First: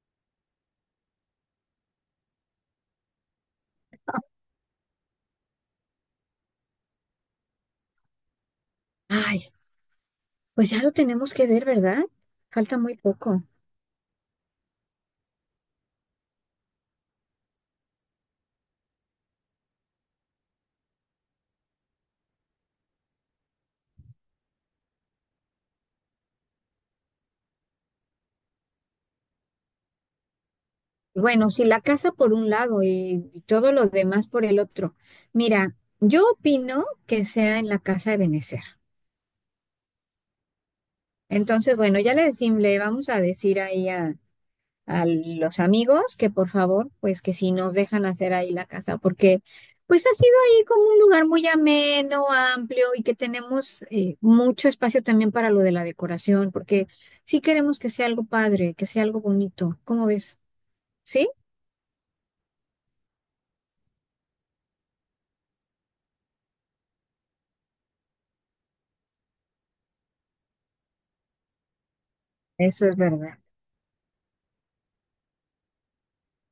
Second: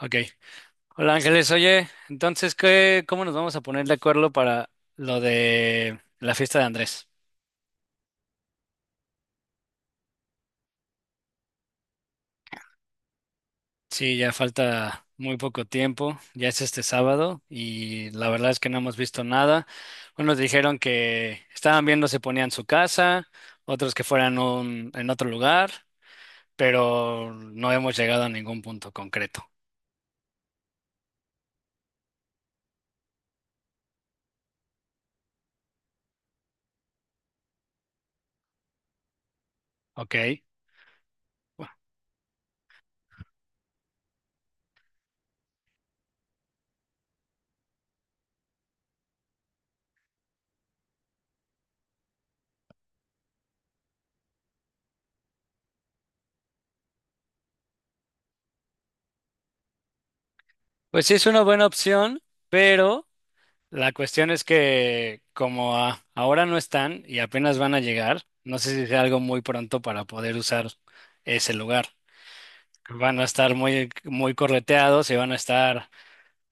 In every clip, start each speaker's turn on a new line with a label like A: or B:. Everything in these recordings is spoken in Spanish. A: Ok. Hola Ángeles, oye, entonces, ¿qué, cómo nos vamos a poner de acuerdo para lo de la fiesta de Andrés?
B: Ay, pues ya lo tenemos que ver, ¿verdad? Falta muy poco.
A: Sí, ya falta muy poco tiempo, ya es este sábado y la verdad es que no hemos visto nada. Unos dijeron que estaban viendo si ponían su casa, otros que fueran en otro lugar, pero no hemos llegado a ningún punto concreto.
B: Bueno, si la casa por un lado y todo lo demás por el otro. Mira, yo opino que sea en la casa de Benecer.
A: Ok. Bueno,
B: Entonces, bueno, ya le decimos, le vamos a decir ahí a los amigos que por favor, pues que si nos dejan hacer ahí la casa, porque pues ha sido ahí como un lugar muy ameno, amplio y que tenemos mucho espacio también para lo de la decoración, porque sí queremos que sea algo padre, que sea algo bonito. ¿Cómo ves?
A: pues sí es
B: ¿Sí?
A: una buena opción, pero. La cuestión es que como ahora no están y apenas van a llegar, no sé si sea algo muy pronto para poder usar ese lugar.
B: Eso es
A: Van a
B: verdad.
A: estar muy, muy correteados y van a estar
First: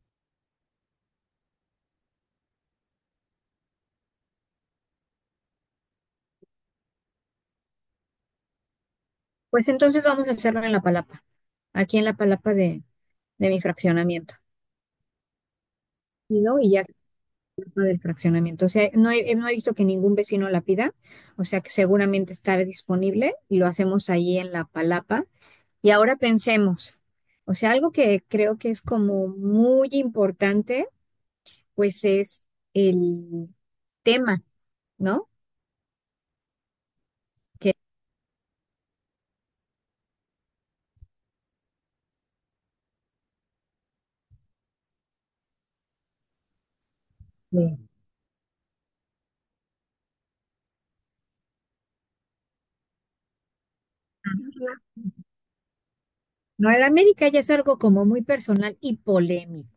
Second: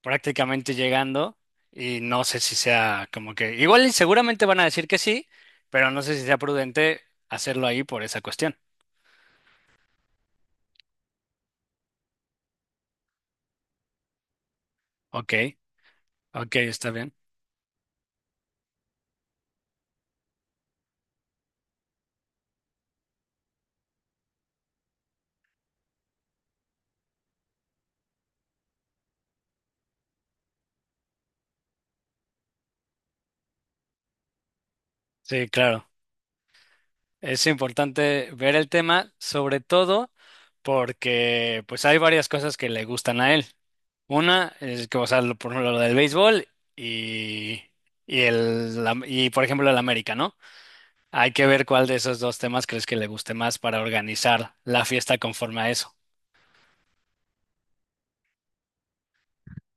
A: prácticamente llegando y no sé si sea como que igual y seguramente van a decir que sí, pero no sé si sea prudente hacerlo ahí por esa cuestión.
B: Pues entonces vamos a hacerlo en La Palapa, aquí en La Palapa de mi fraccionamiento.
A: Ok, ok,
B: Ido, y ya
A: está bien.
B: tema del fraccionamiento. O sea, no he visto que ningún vecino la pida, o sea que seguramente estará disponible y lo hacemos ahí en la palapa. Y ahora pensemos, o sea, algo que creo que es como muy importante, pues es el tema, ¿no?
A: Sí, claro. Es
B: Que
A: importante ver el tema, sobre todo porque pues hay varias cosas que le gustan a él. Una es que, o sea, por ejemplo, lo del béisbol y,
B: eh,
A: y, por ejemplo, el América, ¿no? Hay que ver cuál de esos dos temas crees que le guste más para organizar la fiesta conforme a eso.
B: no, el América ya es algo como muy personal y polémico.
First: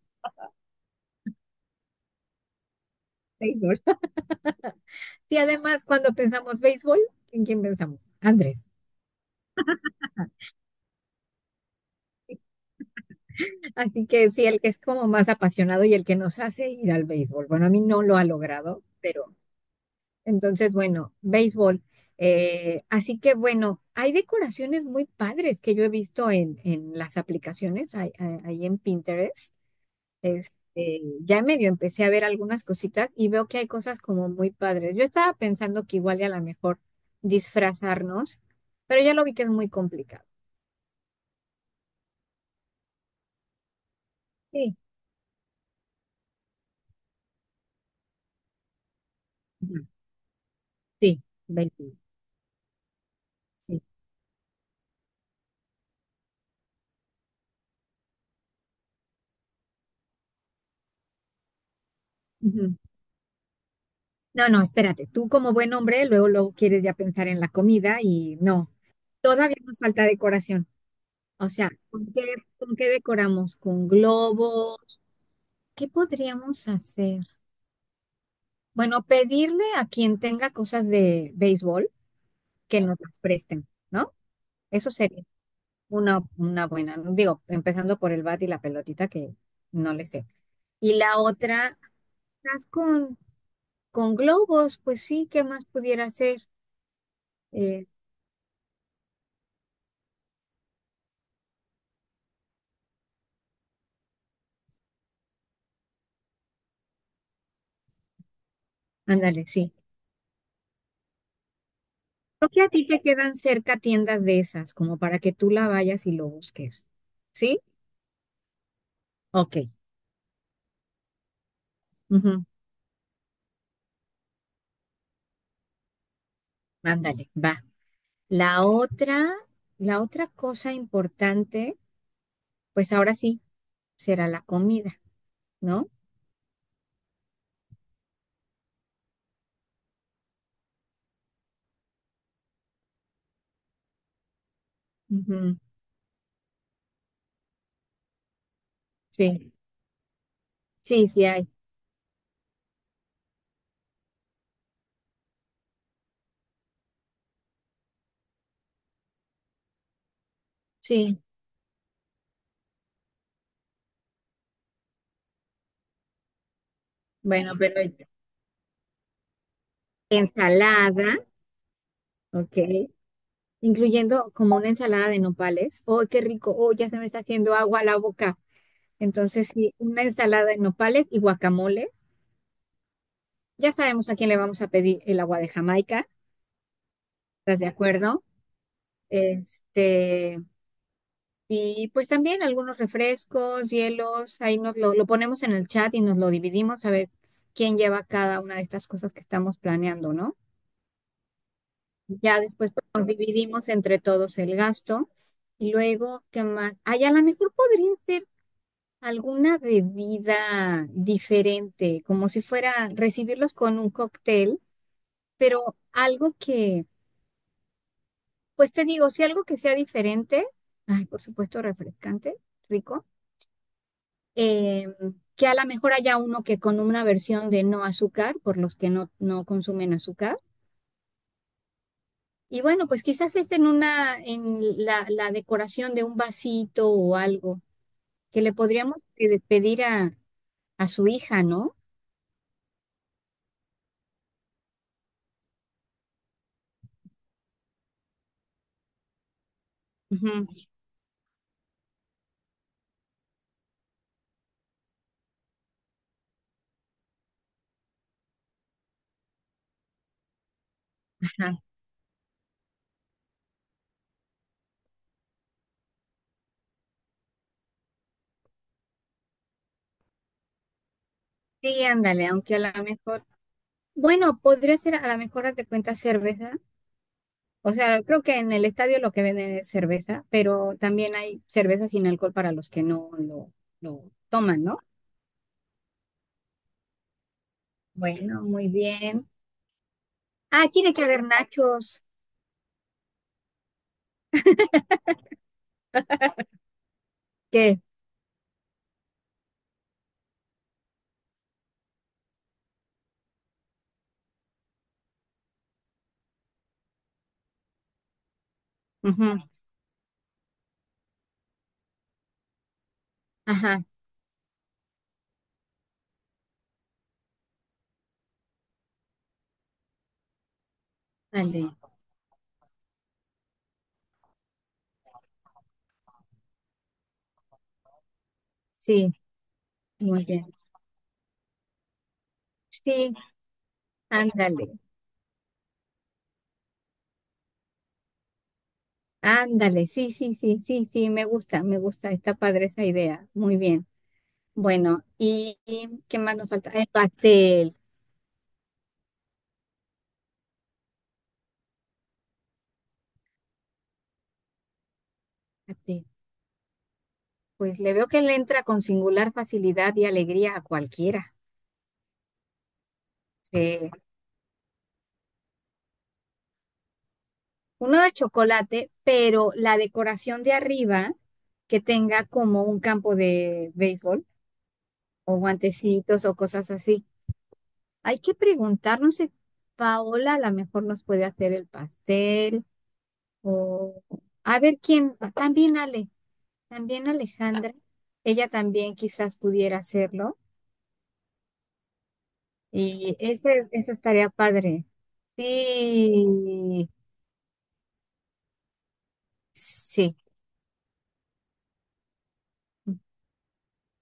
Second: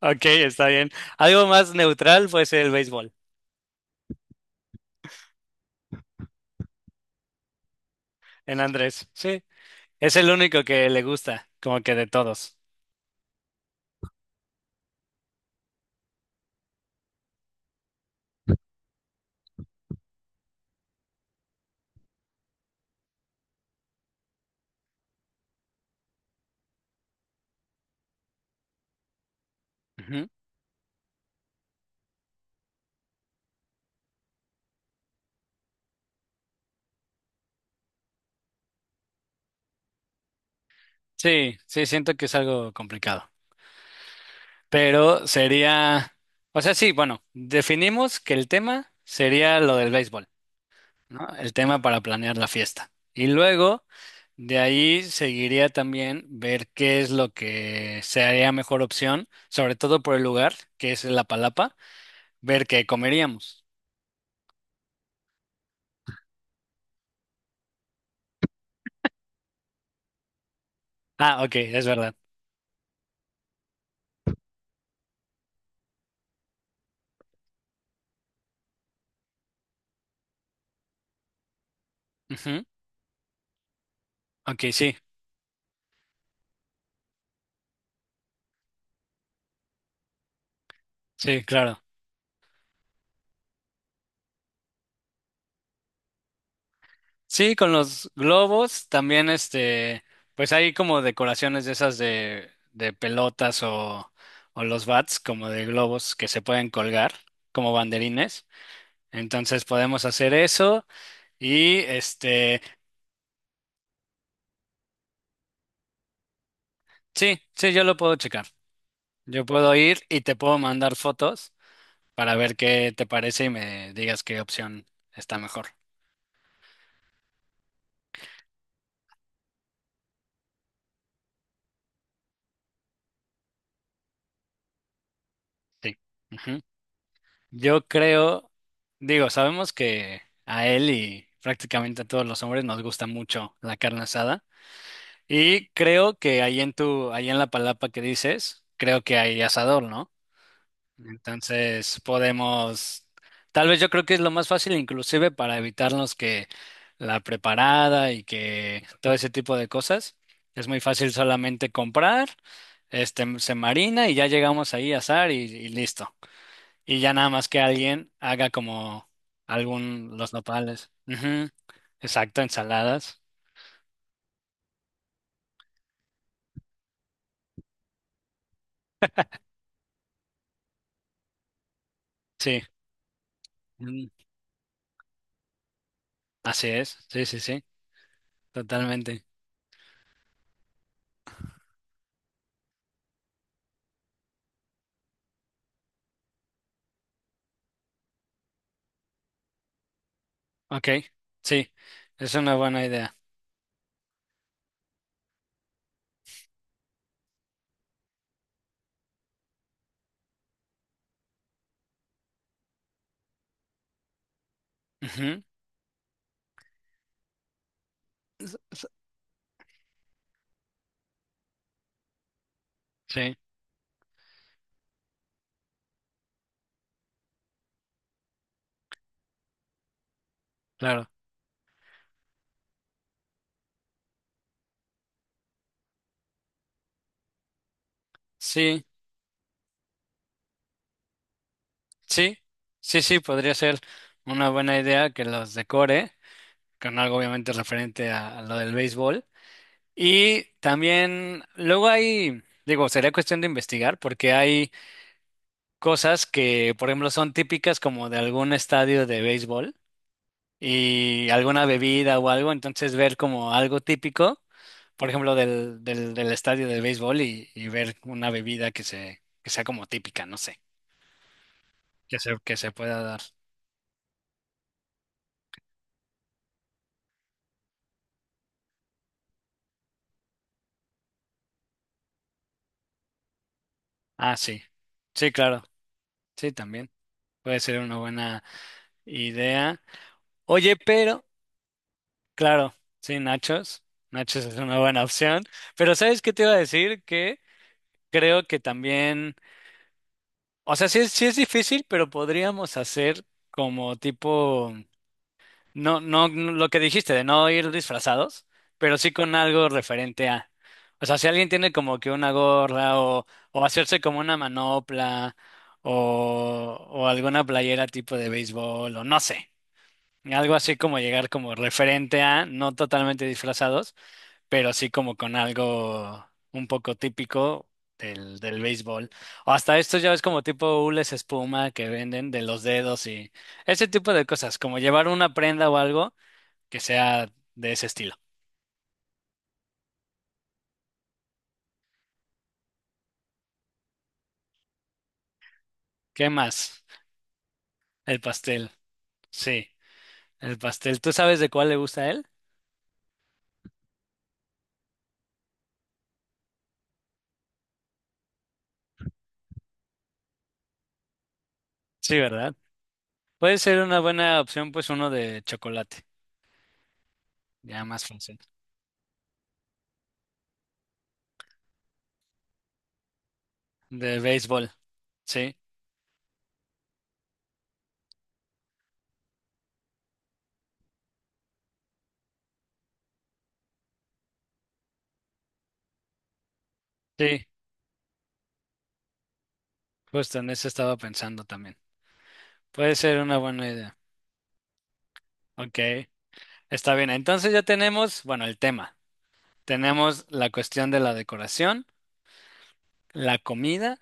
A: Ok, está bien. Algo más neutral puede ser el béisbol,
B: Béisbol. Y además, cuando pensamos béisbol, ¿en quién pensamos?
A: en
B: Andrés.
A: Andrés. Sí, es el único que le gusta, como que de todos.
B: Así que sí, el que es como más apasionado y el que nos hace ir al béisbol. Bueno, a mí no lo ha logrado, pero entonces, bueno, béisbol. Así que bueno, hay decoraciones muy padres que yo he visto en las aplicaciones, ahí en Pinterest.
A: Ujú.
B: Este, ya medio empecé a ver algunas cositas y veo que hay cosas como muy padres. Yo estaba pensando que igual y a lo mejor disfrazarnos, pero ya lo vi que es muy complicado.
A: Sí, sí, siento que es algo complicado.
B: Sí,
A: Pero sería, o sea, sí, bueno, definimos que el tema sería lo
B: ujú,
A: del béisbol,
B: sí,
A: ¿no? El tema
B: béisbol,
A: para planear la fiesta. Y
B: sí.
A: luego, de ahí seguiría también ver qué es lo que sería mejor opción, sobre todo por el lugar, que es la Palapa, ver qué comeríamos.
B: No, no, espérate, tú como buen hombre, luego, luego quieres ya pensar en la comida y no, todavía nos falta decoración.
A: Ah,
B: O
A: ok,
B: sea,
A: es verdad.
B: ¿con qué decoramos? ¿Con globos? ¿Qué podríamos hacer? Bueno, pedirle a quien tenga cosas de béisbol
A: Ujú.
B: que nos las presten, ¿no?
A: Ok,
B: Eso
A: sí,
B: sería una buena, ¿no? Digo, empezando por el bat y la pelotita que no le sé. Y la
A: sí,
B: otra,
A: claro.
B: estás con, con globos, pues sí, ¿qué más pudiera hacer?
A: Sí, con
B: Eh,
A: los globos también, este, pues hay como decoraciones de esas de pelotas o los bats como de globos que se pueden colgar como banderines.
B: Ándale,
A: Entonces
B: sí.
A: podemos hacer eso y
B: Creo
A: este,
B: que a ti te quedan cerca tiendas de esas, como para que tú la vayas y lo busques.
A: sí,
B: ¿Sí?
A: sí, yo lo puedo checar. Yo
B: Ok,
A: puedo ir y te puedo mandar fotos para
B: ujú,
A: ver qué te parece y me digas qué opción está mejor.
B: ándale, va. La otra, la otra cosa importante, pues ahora sí, será la comida, ¿no?
A: Sí. Ujú. Yo creo, digo, sabemos que a él y prácticamente a todos los hombres nos gusta mucho la carne asada.
B: Ujú,
A: Y creo que ahí en la palapa que dices, creo que hay
B: sí,
A: asador, ¿no?
B: sí, sí hay.
A: Entonces podemos, tal vez yo creo que es lo más fácil, inclusive para evitarnos que la preparada y que todo ese tipo de cosas. Es muy fácil
B: Sí.
A: solamente comprar, este, se marina y ya llegamos ahí a asar y listo. Y ya nada más
B: Bueno,
A: que
B: pero
A: alguien haga como los nopales.
B: ensalada,
A: Ujú, exacto,
B: ok.
A: ensaladas.
B: Incluyendo como una ensalada de nopales. ¡Oh, qué rico! ¡Oh, ya se me está haciendo agua a la boca! Entonces, sí, una ensalada de nopales y guacamole.
A: Sí,
B: Ya sabemos
A: mm,
B: a quién le vamos a pedir el agua de Jamaica,
A: así es. Sí, sí,
B: ¿estás
A: sí,
B: de acuerdo?
A: totalmente.
B: Este, y pues también algunos refrescos, hielos, ahí lo ponemos en el chat y nos lo dividimos a ver quién lleva cada una de estas cosas que estamos planeando, ¿no?
A: Ok, sí, es
B: Ya
A: una
B: después
A: buena
B: pues, nos
A: idea.
B: dividimos entre todos el gasto. Y luego, ¿qué más? Ah, y a lo mejor podría ser alguna bebida diferente, como si fuera recibirlos con un cóctel,
A: Ujú,
B: pero algo que,
A: s-
B: pues te
A: s-
B: digo, si algo que sea diferente, ay, por supuesto, refrescante, rico,
A: sí,
B: eh, que a lo mejor haya uno que con una versión de no azúcar, por los que no consumen azúcar.
A: claro.
B: Y bueno, pues quizás es en la decoración de un vasito o algo, que le
A: Sí,
B: podríamos pedir a su hija, ¿no?
A: sí, sí, sí, podría ser una buena idea que los decore con algo obviamente referente a, lo del béisbol. Y
B: Ujú,
A: también, luego hay, digo, sería cuestión de investigar porque hay cosas que, por ejemplo, son típicas como de algún estadio de béisbol y
B: ajá.
A: alguna bebida o algo, entonces ver como algo típico, por ejemplo, del estadio de béisbol y ver una bebida que sea como típica, no sé,
B: Sí,
A: que
B: ándale,
A: se, que
B: aunque a
A: se
B: lo
A: pueda dar.
B: mejor, bueno, podría ser a lo mejor, haz de cuenta, cerveza. O sea, creo que en el estadio lo que venden es cerveza, pero también hay cerveza sin alcohol para los que lo
A: Ah, sí.
B: toman, ¿no?
A: Sí, claro. Sí, también. Puede ser una
B: Bueno,
A: buena
B: muy bien.
A: idea.
B: Ah,
A: Oye,
B: tiene que haber
A: pero,
B: nachos.
A: claro, sí, nachos. Nachos es una buena opción. Pero ¿sabes qué te iba a decir? Que
B: ¿Qué?
A: creo que también, o sea, sí es difícil, pero podríamos hacer como tipo, no, no, no, lo que dijiste de no ir disfrazados, pero sí con
B: Ujú,
A: algo referente a. O sea, si alguien tiene como que una gorra o,
B: ajá,
A: hacerse como una manopla o, alguna playera tipo de béisbol o no sé, algo así como llegar como
B: ándale.
A: referente a, no totalmente disfrazados pero sí como con algo un poco típico del béisbol.
B: Sí,
A: O hasta estos ya ves
B: muy
A: como
B: bien.
A: tipo hules espuma que venden de los dedos
B: Sí,
A: y ese tipo de cosas,
B: ándale.
A: como llevar una prenda o algo que sea de ese estilo.
B: Ándale. Sí, sí, sí, sí, sí, me gusta, me gusta. Está padre esa idea. Muy bien. Bueno, ¿y qué
A: ¿Qué
B: más nos falta?
A: más?
B: El pastel.
A: El pastel. Sí, el pastel. ¿Tú sabes de cuál le gusta a él?
B: Pastel. Pues le veo que le entra con singular facilidad y alegría a cualquiera.
A: Sí, ¿verdad? Puede ser
B: Sí.
A: una buena opción, pues uno de chocolate, ya
B: Uno
A: más
B: de
A: fácil.
B: chocolate, pero la decoración de arriba que tenga como un campo de
A: De
B: béisbol
A: béisbol,
B: o
A: sí,
B: guantecitos o cosas así. Hay que preguntar, no sé, Paola a lo mejor nos puede hacer el pastel o a ver quién, también Ale, también
A: sí,
B: Alejandra, ella también quizás pudiera hacerlo
A: justo en eso estaba pensando también. Puede
B: y
A: ser una buena
B: eso
A: idea.
B: estaría padre.
A: Ok.
B: Sí,
A: Está bien, entonces ya tenemos, bueno, el tema.
B: sí.
A: Tenemos la cuestión de la decoración, la comida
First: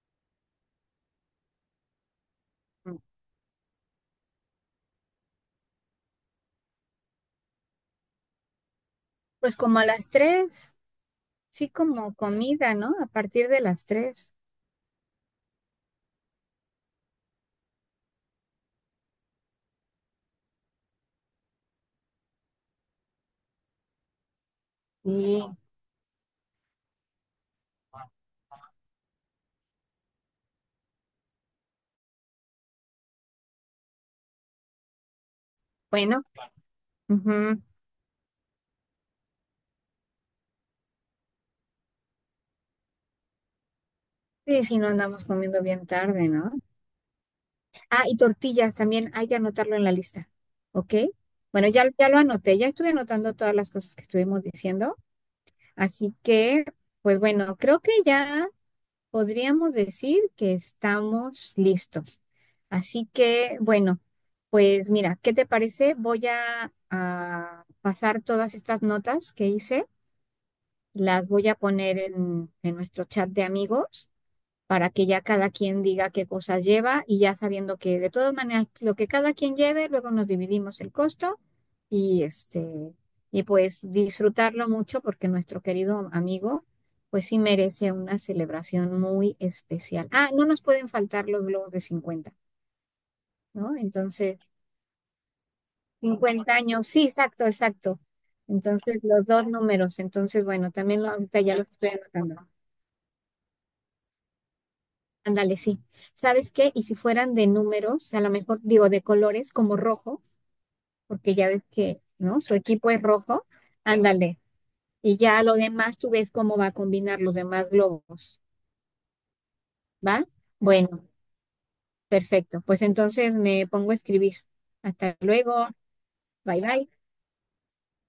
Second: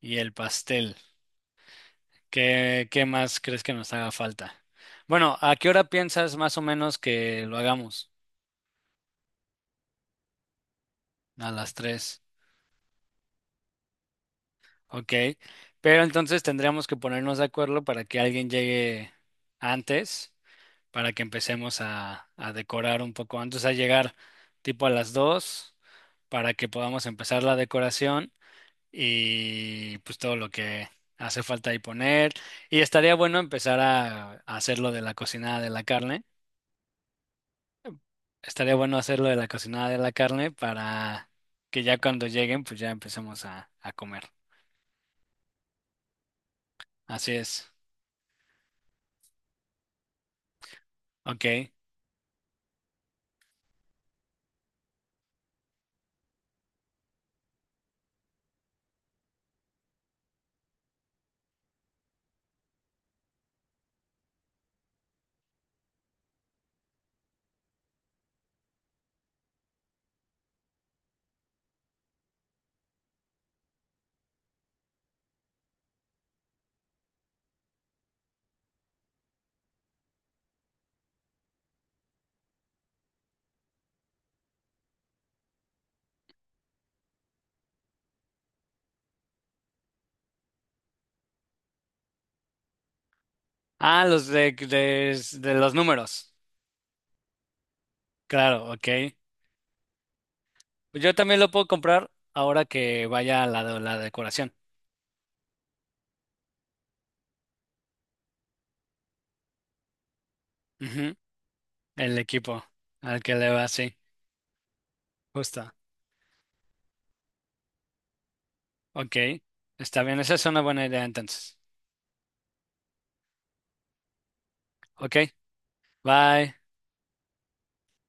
A: y el pastel. ¿Qué,
B: Ujú.
A: qué más crees que nos haga falta? Bueno, ¿a qué hora piensas más o menos que lo hagamos?
B: Pues como a las 3.
A: A
B: Sí,
A: las
B: como
A: 3,
B: comida, ¿no? A partir de las tres.
A: ok. Pero entonces tendríamos que ponernos de acuerdo para que alguien llegue antes, para que empecemos a decorar un poco antes, a llegar tipo a las
B: Y
A: 2, para que podamos empezar la decoración. Y pues todo lo que hace falta ahí poner. Y estaría bueno empezar a hacer lo de la cocinada de la
B: bueno,
A: carne.
B: ujú.
A: Estaría bueno hacer lo de la cocinada de la carne para que ya cuando lleguen, pues ya empecemos a comer.
B: Sí, si no andamos comiendo bien tarde, ¿no?
A: Así es.
B: Ah, y tortillas también hay que anotarlo en la lista, ¿ok? Bueno,
A: Ok.
B: ya, ya lo anoté, ya estuve anotando todas las cosas que estuvimos diciendo, así que, pues bueno, creo que ya podríamos decir que estamos listos. Así que, bueno, pues mira, ¿qué te parece? Voy a pasar todas estas notas que hice. Las voy a poner en nuestro chat de amigos para que ya cada quien diga qué cosas lleva y ya sabiendo que de todas maneras lo que cada quien lleve, luego nos dividimos el costo y este y pues disfrutarlo mucho porque nuestro querido amigo pues sí merece una celebración muy especial. Ah, no nos pueden faltar los globos de 50, ¿no?
A: Ah, los
B: Entonces,
A: de los números.
B: 50 años, sí, exacto, exacto.
A: Claro, ok.
B: Entonces, los dos números. Entonces, bueno,
A: Pues
B: también lo-
A: yo también
B: ahorita
A: lo
B: ya
A: puedo
B: los estoy
A: comprar
B: anotando.
A: ahora que vaya la decoración.
B: Ándale, sí. ¿Sabes qué? Y si fueran de números, a lo mejor digo de colores como rojo,
A: Ujú.
B: porque ya ves que,
A: El
B: ¿no? Su
A: equipo
B: equipo es
A: al que
B: rojo.
A: le va, sí.
B: Ándale. Y ya lo
A: Justo.
B: demás tú ves cómo va a combinar los demás globos.
A: Ok. Está bien,
B: ¿Va?
A: esa es una buena idea
B: Bueno,
A: entonces.
B: perfecto. Pues entonces me pongo a escribir.
A: Ok,
B: Hasta luego.
A: bye.
B: Bye bye.